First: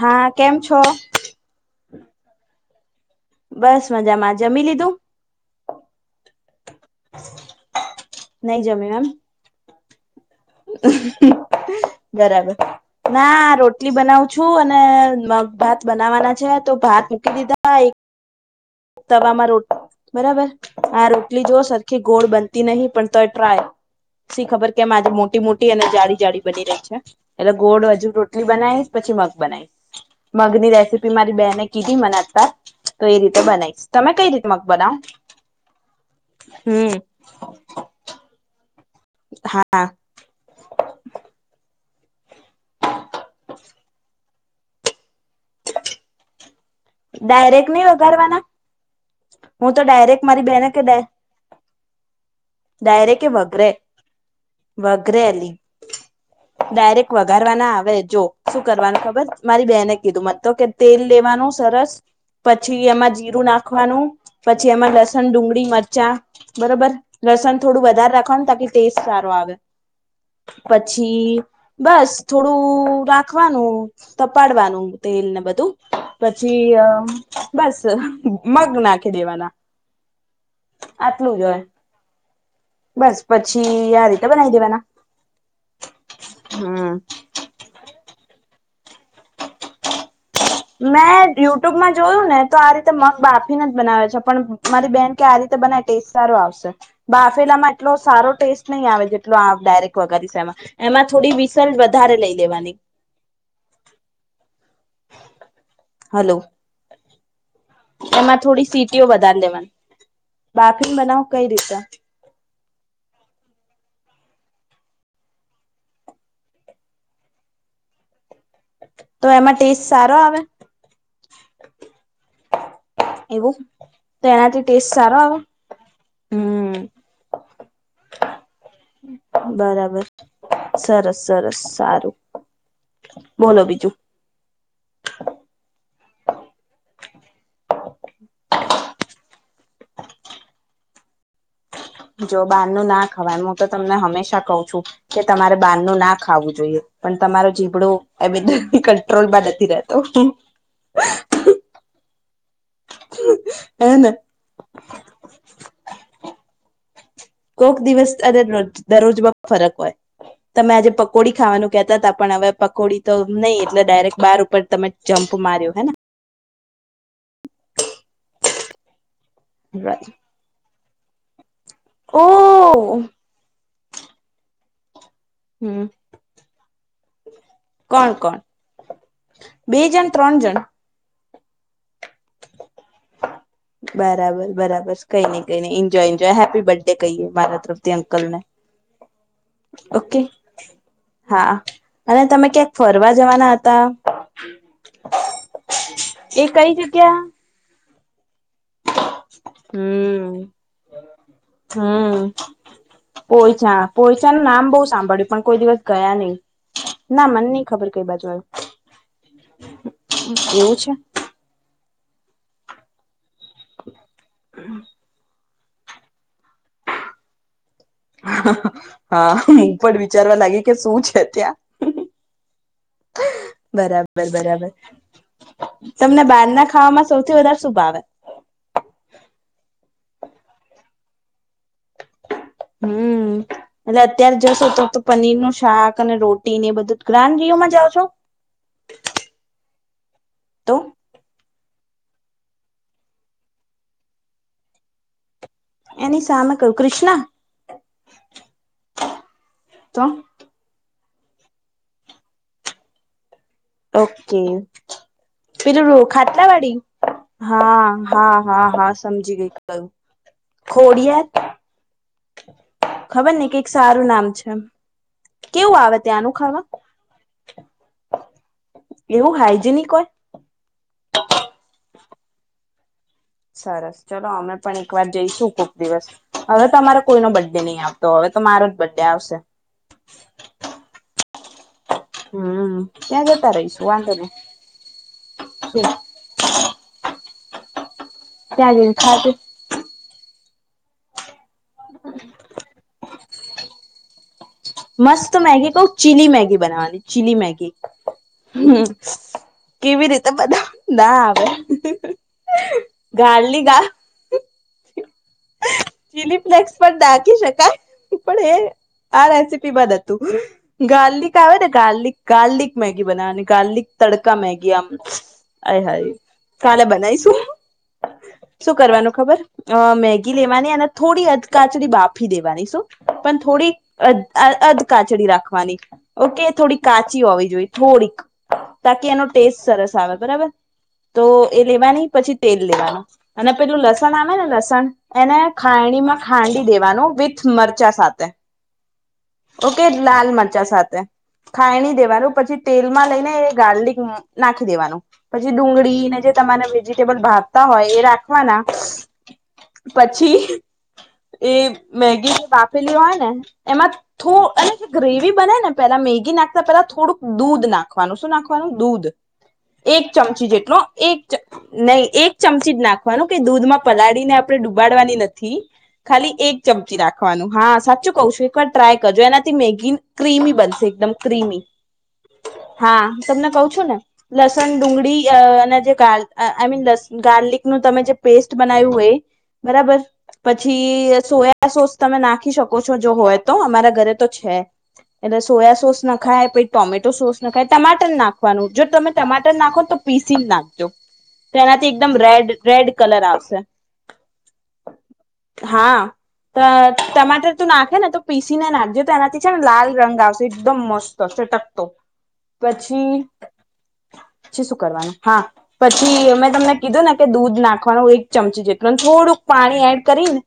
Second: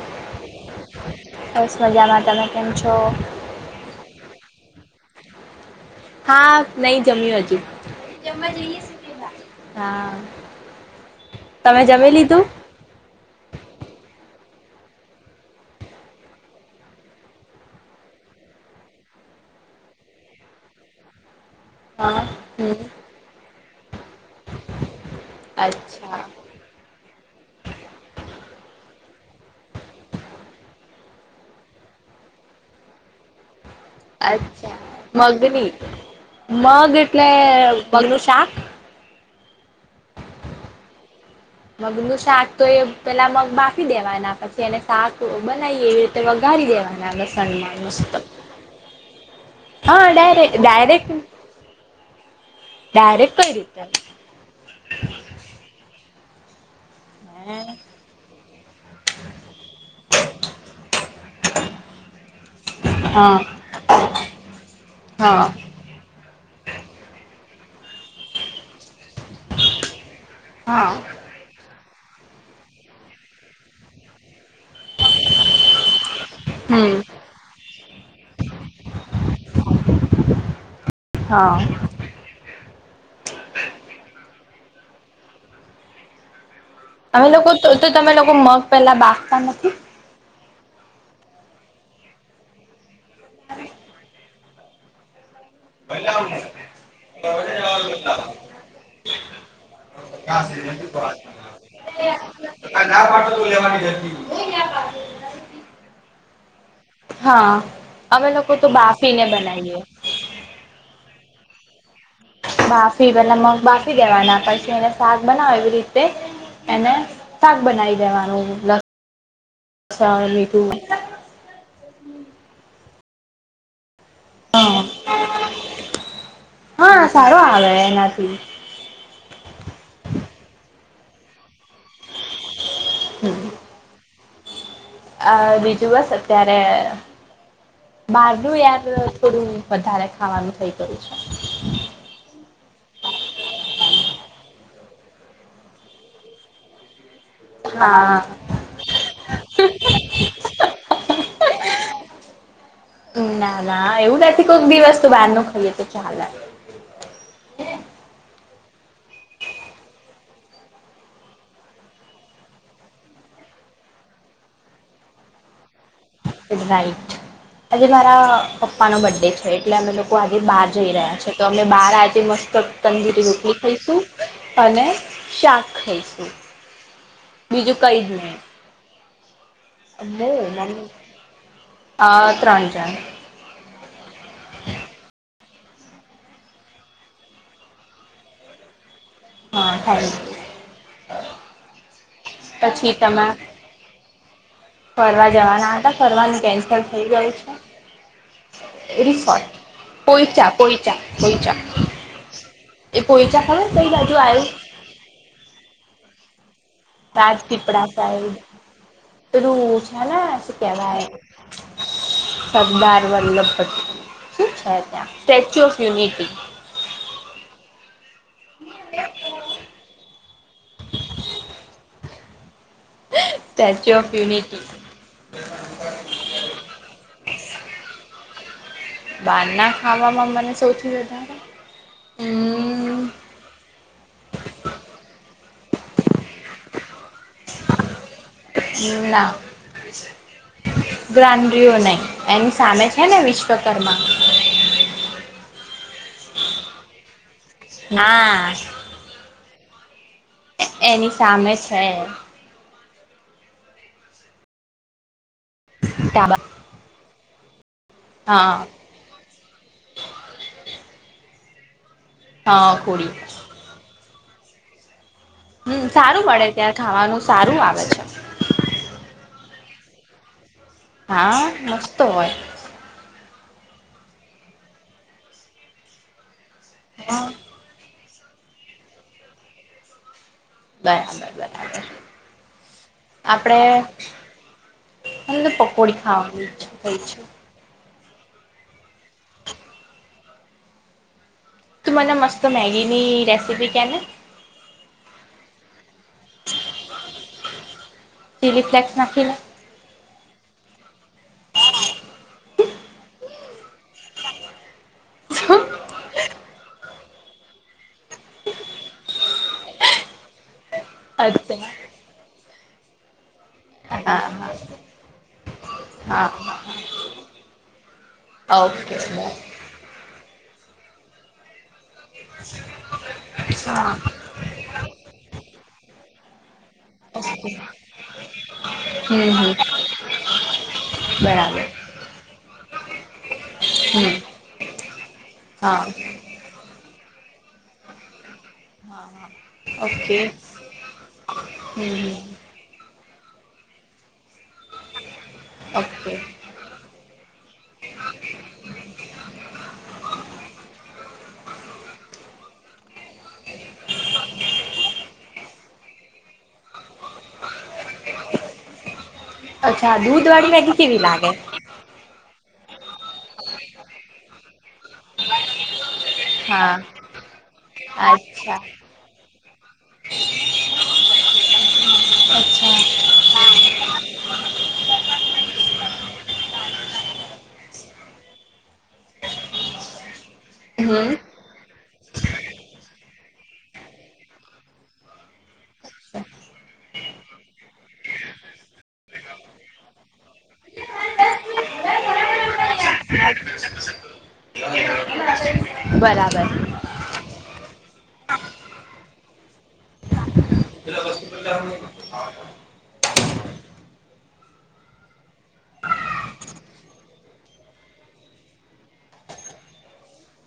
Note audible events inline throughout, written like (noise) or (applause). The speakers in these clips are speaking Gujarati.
હા કેમ છો તેમમ છો બસ મજામાં જમી લીધું હા નહી જમ્યું હજુ જમવા નહી જમ્યું જઈએ હા તમે જમી લીધું? બરાબર ના રોટલી બનાવ છું અને મગ ભાત બનાવાના છે તો ભાત મૂકી દીધા એક તવામાં રોટ બરાબર આ રોટી એટલી જો સરખી હા. ગોળ બનતી હમ, નહીં પણ તો એ ટ્રાય સી ખબર કે માજે મો મોટી મોટી અને અચ્છા જાડીી જાળી બની રહી છે એટલે ગોળ હજુ રોટલી બનાવીશ પછી મગ બનાવીશ મગ ની રેસીપી મારી બેને કીધી મનાતા તો એ રી તો બનાય અચ્છા મગની મગ હમ એટલે મગ નું શાક હા મગનુંું શાક તો એ પેલા મગ બાફી દેવા એના પછી અને શાક બનાવી એવી રીતેગ ડાયરેક્ટ નહી વઘારવાના? હું તો હા ડાયરેક્ટ ડાયરે મારી બેહેને કેડે ડાયરેક્ટ ડાયરેક્ટ કે કઈ વઘરે રીતે? વઘરે અલી ડાયરેક્ટ વઘારવા ના આવે. જો શું કરવાનું ખબર મારી બેને કીધું મત તો કે તેલ લેવાનું સરસ પછી એમાં હા જીરું નાખવાનું. પછી એમાં લસણ, હા ડુંગળી, મરચા બરોબર લસણ થડું વધારે રાખવાનું તાકી ટેસ્ટ સારો આવે. હા પછી બસ થોડું રાખવાનું તપાડવાનું તેલ ને બધું પછી હમ અમ બસ મગ નાખી દેવાના. આટલું જ હોય. હા બસ પછી આ રીતે બનાવી દેવાના હમ અમે લોકો તરતજ તમે લોકો મગ પેલા બાફતા નથી? મેં ડુયુટ્યુબમાં જોયું ને તો આ રીત તો મગ બાફીને જ બનાવે છે. પણ મારી બેન કે આ રીતે બના ટેસ્ટ સારો આવશે. બાફેલામાં એટલો સારો ટેસ્ટ નહી આવે જેટલો આમ ડાયરેક્ટ વગારીશ એમાં. એમાં થોડી વિસલ વધારે લઈ લેવાની. હલો. હા. અમે એમાં લોકો થોડી તો સીટીઓ બાફીને વધારે લેવાની. બનાવીએ બાફીને બનાવ કઈ રીતે? બાફી પેલા મગ બાફી દેવાના. પછી એને શાક બનાવો એવી રીતે એને શાક બનાવી દેવાનું. તો એમાં ટેસ્ટ સારો લસણ આવે? મીઠું એવું? તો એનાથી હા ટેસ્ટ સારો આવે? હમ્મ હા સારો આવે એનાથી બરાબર. સરસ સરસ. સારું. બોલો બીજું આ બીજું બસ અત્યારે બારનું યાર થોડું વધારે ખાવાનું થઇ ગયું છે. જો બારનું ના ખવાય. હું તો તમને હંમેશા કહુ છું. કે તમારે બારનું ના ખાવું જોઈએ. પણ તમારો છે જીભડુ હા એબીતે કંટ્રોલમાં નથી રહેતો. ના ના. હે ને એવું નથી કોક દિવસ તો બહાર ન ખાઈએે તો ચાલે. દરરોજ મા ફરક હોય. તમે આજે પકોડી ખાવાનું કેહતા હતા, પણ હવે પકોડી તો નહી એટલે ડાયરેક્ટ બાર ઉપર તમે જમ્પ માર્યો હેને. રાઈટ. આજે મારા પપ્પા નો બર્થડે છે. એટલે અમે લોકો આજે બહાર જઈ રહ્યા છે. તો અને બહાર આજે ઓ મસ્ત તંદૂરી રોટી કરીશું અને શાક હમ ખાઈશું. બીજું કઈ જ કોણ નહી. કોણ બે જણ ત્રણ જણ? હા ત્રણ જણ. કને enjoy enjoy happy birthday કહીએ મારા તરફથી અંકલ ને. હા થેન્ક ઓકે હા. અને તમે યુ ક્યાંક પછી ફરવા તમે જવાના હતા ફરવા જવાના હતા ફરવાનું એ કઈ કેન્સલ થઈ જગ્યા? ગયું છે રિસોર્ટ હમ પોઈચા પોઈચા પોઈચા હમ એ પોઈચા ખબર પોયછા કઈ બાજુ પોયછા ન આવ્યું નામ બહ સાંભળ્યું પણ કોઈ દિવસ ગયા નઈ. રાજપીપળા સાઈડ રુછ હલા શું એવું છે કેવાય સરદાર વલ્લભ પટેલ શું છે ત્યાં સ્ટેચ્યુ ઓફ યુનિટી. હા હું પણ ચરવા લાગી કે શું છે ત્યાં? સ્ટેચ્યુ ઓફ બરાબર યુનિટી બરાબર તમને બાર ના ખાવામાં સૌથી વધારે શુભાવે? બહારના ખાવામાં મને સૌથી વધારે હમ હમ એટલે અત્યારે જશો તો તો પનીર નું શાક અને રોટી ને એ બધું ગ્રાન્ રઓમાં જાાવ છો. પગીના. તો ગની. એું નહી એની સામે છે ને વિશ્વકર્મા. એની સામે કું કૃિષ્ણા. હા. તો. એની સામે છે. ઓકે. પલડું ધાબા ખાતલા વાડી. હા. હા હા હા સમજી ગય કયું ખોડ. હા ખોડી ખબર નઈ કઈ સારું નામ. અચ્છા. કેવું હમ આવે સારું ત્યાંનું મળે ખાવા ત્યાં ખાવાનું સારું આવે છે એવું હાઈજનિક. કોઈ. હા મસ્તો હોય. સરસ ચલો અમે પણ એક વાર જઈશું ખુક દિવસ. હવે તો અમારો કોઈ હા ન બડ્ડે નહીં આપ. તો હવે તો મારો જ બડ ડે આવશે. બરાબર બરાબર. હમ ત્યાં જતા આપડે રહીશું વાંધોને. હો છે. ત્યાં દ ખાતું. તું મને મસ્ત મેગીની રેસિપી ક ને. મસ્ત મેગી કહઉ ચીલી મેગી બનાવાની ચીલી મેગી હ ચીલી ફ્લેક્સ નાખીને. કેવી રીતે બધ ના આવે. ગાડલી ગા. હ. ચીલી ફ્લેક્સ પર ડાકીી શકાય પણ એ આ રેસીપી. પીબદું. ગાર્લિક આવે અચ્છા. ને ગાર્લિક ગાર્લિક. મેગી બનાની. ગાર્લિક હા તડકા મેગી આમ હ હા હા ઓકે કાલે બનાવીશું હા. શું ઓકે કરવાનું ખબર મેગી. લેવાની અને થોડી અધ કાચડી બા. આપી દેવાની શું પણ હમ થોડીક. અધ કાચડી રાખવા. ની ઓકે થોડી. કાચી હોવી જોઈએ થોડીક તાકી એનો હમ ટેસ્ટ સરસ આવે બરાબર તો બરાબર એ લેવાની પછી તેલ લેવાનું અને પેલું લસણ હમ આવે ને લસણ એને હા ખાંણી માં ખાંડી દેવાનું. વિથ મરચા સાથે. ઓકે લાલ મરચા સાથે ખાઈણી હમ દેવાનું હમ પછી તેલ માં લઈને એ એ ગાર્લિક નાખી દેવાનું પછી ઓકે ડુંગળીને જે તમારે વેજીિટેબલ ભવતા હોય એ રાખવાના પછી એ મેગી બાફેલી હોય ને એમાં થો અને જે ગ્રેવી બને ને પેલા મેગી નાખતા પેલા થોડુંક દૂધ નાખવાનું શું નાખવાનું દૂધ. અચ્છા એક દૂધ ચમચી વાળી મેગી જેટલો કેવી એક લાગે ચ નહી એક ચમચી જ નાખવાનું કે દૂધમાં પલાળીને આપણે ડુબાડવાની નથી. ખાલી એક હા ચમચી રાખવાનું હા સાચું કઉ છું એક અચ્છા વાર ટ્રાય કરજો એનાથી મેગી ક્રીમી બનશે એકદમ ક્રીમી અચ્છા હા તમને કહું છું ને લસણ ડુંગળી અને જે ગા આઈ મીન લસ ગાર્લિક નું તમે જે પેસ્ટ બનાવ્યું હોય બરાબર. હમ પછી સોયા સોસ. તમે નાખી શકો છો જો હોય. તો અમારા ઘરે તો છે એટલે સોયા સોસ ના ખાય પ ટોમેટો સોસ નાખાય ટમાટર નાખવાનું જો તમે ટમાટર નાખો તો પીસી નાખજો. તો એનાથી એકદમ રેડ રેડ કલર આવશે હા બરાબર તો ટમાટર તું નાખ હે તો. પીસીને નાખજો તો એનાથી છે ને લાલ રંગ આવશે એકદમ મસ્ત તોશે ટકતો પછી. પછી શું કરવાનું હા પછી મેમે તમને કીધું ને કે દૂધ નાખવાનું એક ચમચી જેટલું થોડુંક પાણી એડ કરી ને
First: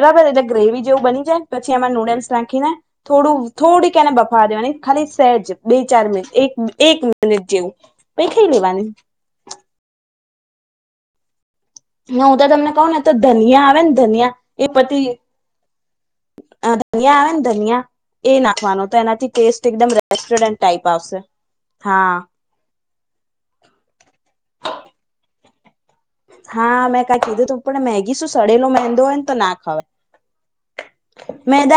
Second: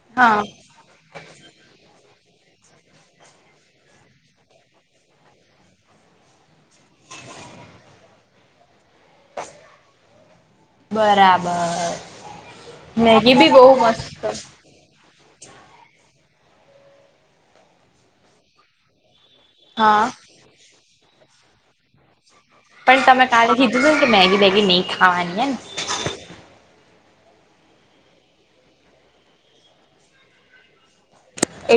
બરાબર હા એટલે ગ્રેવી જેવું બની જાય પછી એમાં નૂડલ્સ રાખીને થોડું થોડીકને બફવા દેવાની ખાલી સેજ બે ચાર મિનિટ એક મિનિટ જેવું પહી ખઈ લેવાનું. બરાબર. હ હું તો તમને કહું ને તો મેગી બી બહુ ધનિયા આવે ને મસ્ત ધનિયા એ પતિ ધનિયા આવેને ધનિયા એ નાખવાનો તો એનાથી ટેસ્ટ એકદમ હા રેસ્ટોરન્ટ ટાઈપ આવશે. હા. પણ તમે કાલે કીધું તું ને કે મેગી બેગી નહી ખાવાની હેને હા મેં કાઈ કીધું તું પણ મેગી શું સડેલો મેંદો હોય ને તો ના ખાવ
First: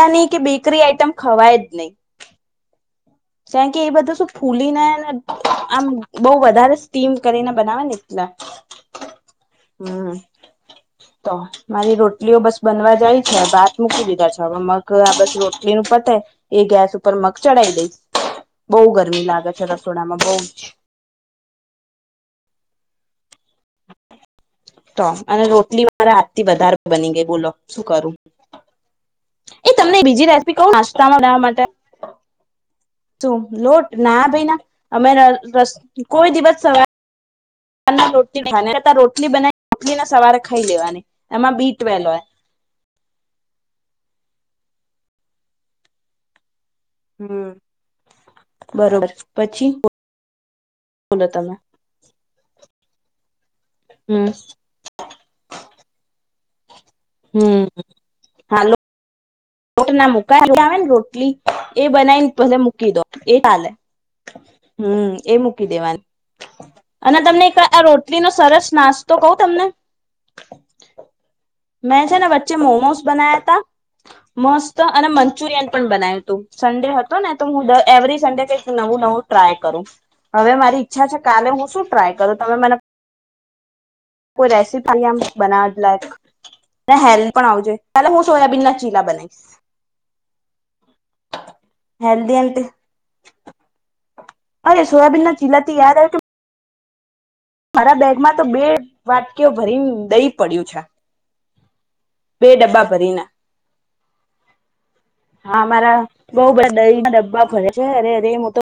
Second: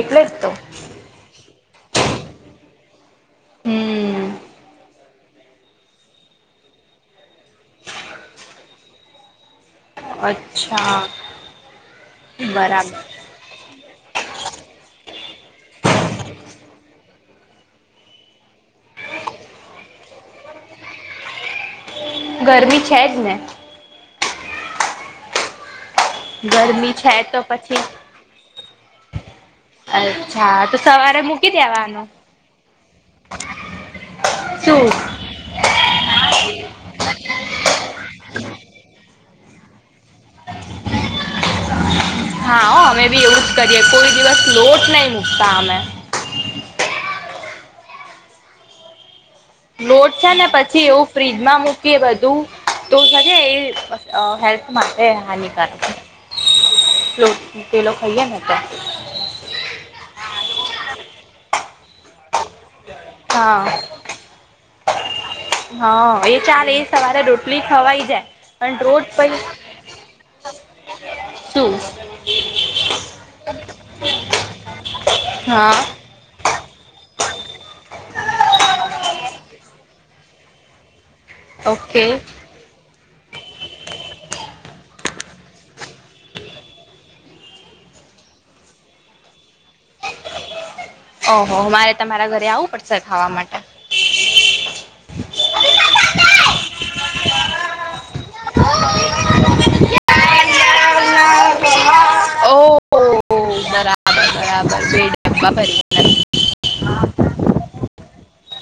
એટલે કે જ તો બેકરી આઈટમ ખવાય જ નહિ. કારણ કે એ બધું હમ શું ફૂલીને આમ બહ વધારે સ્ટીમ કરીને બનાવે ને એટલા. હમ અચ્છા તો મારી રોટલીઓ બસ બનવા બરાબર જાય છે ભાત મૂકી દીધા છે હવે મગ આ બસ રોટલીનું પતે એ ગેસ ઉપર મગ ચઢાવ દઈશ. બહુ ગરમી લાગે છે રસોડામાં બહુ જ. ગરમી છે જ ને તો અને રોટલી મારે આજ થી વધારે ગરમી બની છે ગઈ તો બોલો પછી શું કરું એ તમને બીજી રેસીપી અચ્છા કઉ તો નાસ્તામાં સવારે બનાવા મૂકી માટે દેવાનો તું લોટ ના ભાઈ ના શું અમે (unintelligible) કોઈ દિવસ સવારે (unintelligible) રોટલી બનાવીને રોટલીને સવારે ખાઈ લેવાની એમાં બી ટ્વેલવ હોય હા હો અમે બી એવું જ કરીએ કોઈ દિવસ લોટ નહી મુક્તા અમે હમ બરોબર પછી લોટ છે ને પછી એવું બોલો તમે ફ્રીજમાં મૂકી બધું તો જે અ હમ હેલ્થ માટે હાનિકારક લોટ હમ પેલો ખાઈએ ને હા ત્યા લોટ ના મૂકાય (unintelligible) આવે ને રોટલી એ બનાવીને ભલે કી દો એ હા ચાલે હમ એ મૂકી દેવાની હા એ ચાલે એ અને સવારે તમને રોટલી એક આ ખવાઈ જાય રોટલીનો સરસ પણ રોજ નાસ્તો કઉ પછ તમને શું મેં છે ને વચ્ચે મોમોસ બનાયા તા મસ્ત અને મંચુરિયન હા પણ બનાય્યું હતું. સન્ડે હતો ને તો હું દ એવરી સન્ડે કઈક નવું નવું ટ્રાય કરું હવે મારી ઈચ્છા છે કાલે હું શું ઓકે ટ્રાય કરું તમે મને કોઈ રેસીપી આમ બનાવવા લાયક ને હેલ્થ પણ આવા જોવે એટલે હું સોયાબીન ના ચીલા બનાવીશ. ઓહો મારે તમારા હેલ્ધી ઘરે એમ તે. આવવું પડશે ખાવા માટે. અરે સોયાબીન ના ચીલાથી યાદ આવયુ કે મારા બેગમાં તો બે વાટકીઓ ભરીને દઈ પડ્યું છે. બે ઓ ડબ્બા ભરીને બરાબર બરાબર બે ડબ્બા હા મારા ભરીને બો બધા દહી ના ડબ્બા ભરે અરે અરે મો તો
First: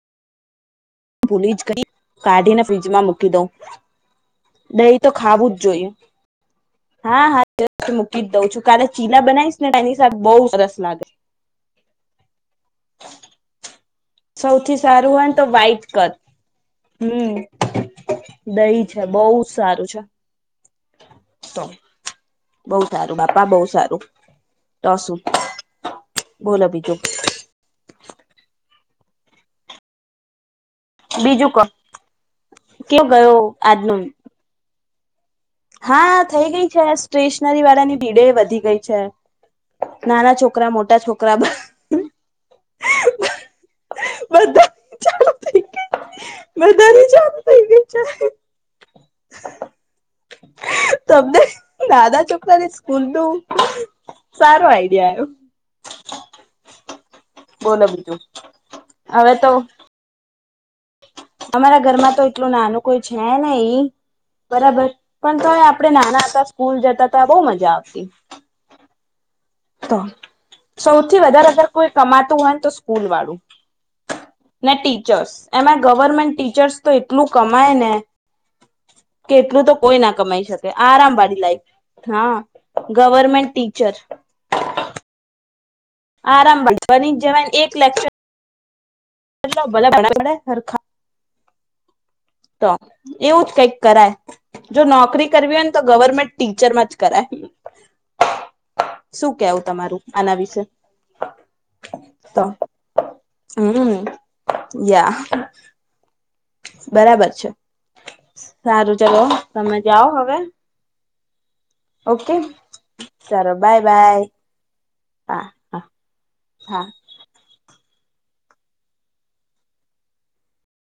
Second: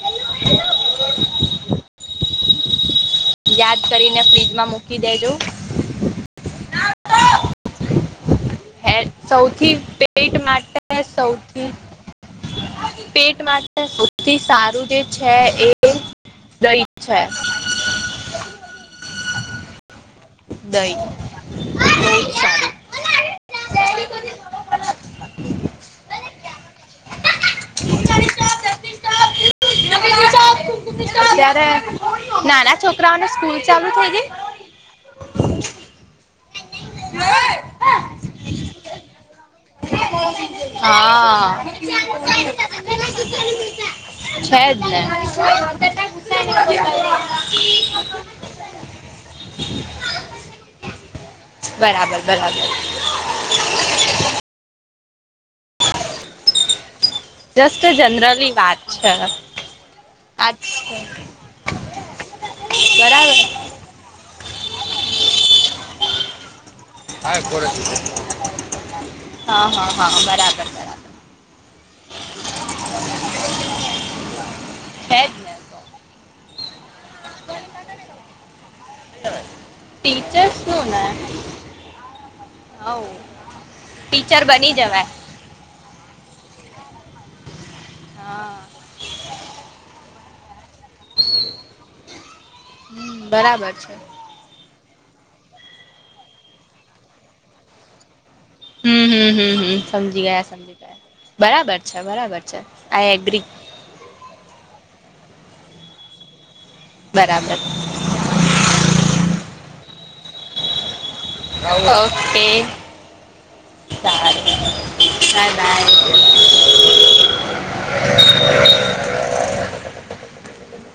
ભૂલી જ ગઈ કાઢીને ફ્રીજમાં મુૂકી મુકી દઉ યાદ કરીને ફ્રીજમાં મૂકી દહી તો દેજો ખાવું જ જોઈએ હા હા મૂકી જ દઉં છું કાલે હે ચીલા બનાવીશ ને સૌથી એની સાથે બહુ પેટ સરસ માટે લાગે. સૌથી પેટ માટે સૌથી જે સારું હોય ને છે તો એ વાઇટ કર દહી છે હમ દહી છે બહુ જ સારું છે. દહી તો બહુ જ બહ સારું બાપા બહ સારું તો શું બોલો બીજું (inaudible) બીજું કો ત્યારે નાના કેવો છોકરાઓને ગયો સ્કૂલ ચાલુ આજનો થઈ ગઇ હા થઈ ગઈ છે સ્ટેશનરી વાળાની ભીડે વધી ગઈ છે નાના છોકરા મોટા છોકરા બ હા હ હમ છે જને (inaudible) ગઈ બધાની ચાલ થઈ ગઈ છે. તમને બરાબર દાદા છોકરા બરાબર ને સ્કૂલનું સારું આઈડિયા આલું. (inaudible) જસ્ટ બોલો બીજું જનરલી વાત છે. હવે તો અચ્છા. અમારા ઘરમાં તો એટલું નાનું કોઈ છે બરાબર નહી બરાબર પણ તોયે આપણે નાના હતા સ્કૂલ જતા. બહુ મજા આવતી. (unintelligible) હા હા તો હા, બરાબર. સૌથી વધારે અગર કોઈ કમાતું હોય તો સ્કૂલવાળું ને છે ટીચર્સ જ ને તો એમાં ગવર્મેન્ટ ટીચર્સ તો એટલું કમાય ને કે એટલું તો કોઈ ના કમાઈ શકે ટીચર્સનું ને આરામ વાળી લાઈફ. હા, હઉ ગવર્મેન્ટ ટીચર. ટીચર બની જવાય આરામ (unintelligible) બની જવાની એક લેક્ચર. હા (unintelligible) તો, હમ એવું જ બરાબર કંઈક છે. કરાય. જો નોકરી કરવી હોય ને, તો ગવર્મેન્ટ ટીચરમાં જ કરાય. હમ હમ શું હમ કેવું હમ તમારું સમજી આના ગયા વિશે સમજી ગયા બરાબર છે, બરાબર તો છે આઈ એગ્રી. હમ (inaudible) બરાબર છે. સારું ચલો સમજ જાઓ હવે. ઓકે (unintelligible) ચાલો બાય બાય સારુ. હા હા બાય હા બાય. (inaudible)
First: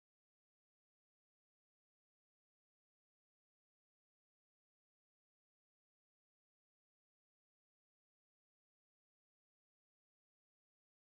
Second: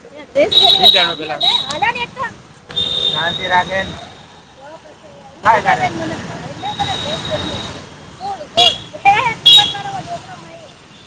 (unintelligible)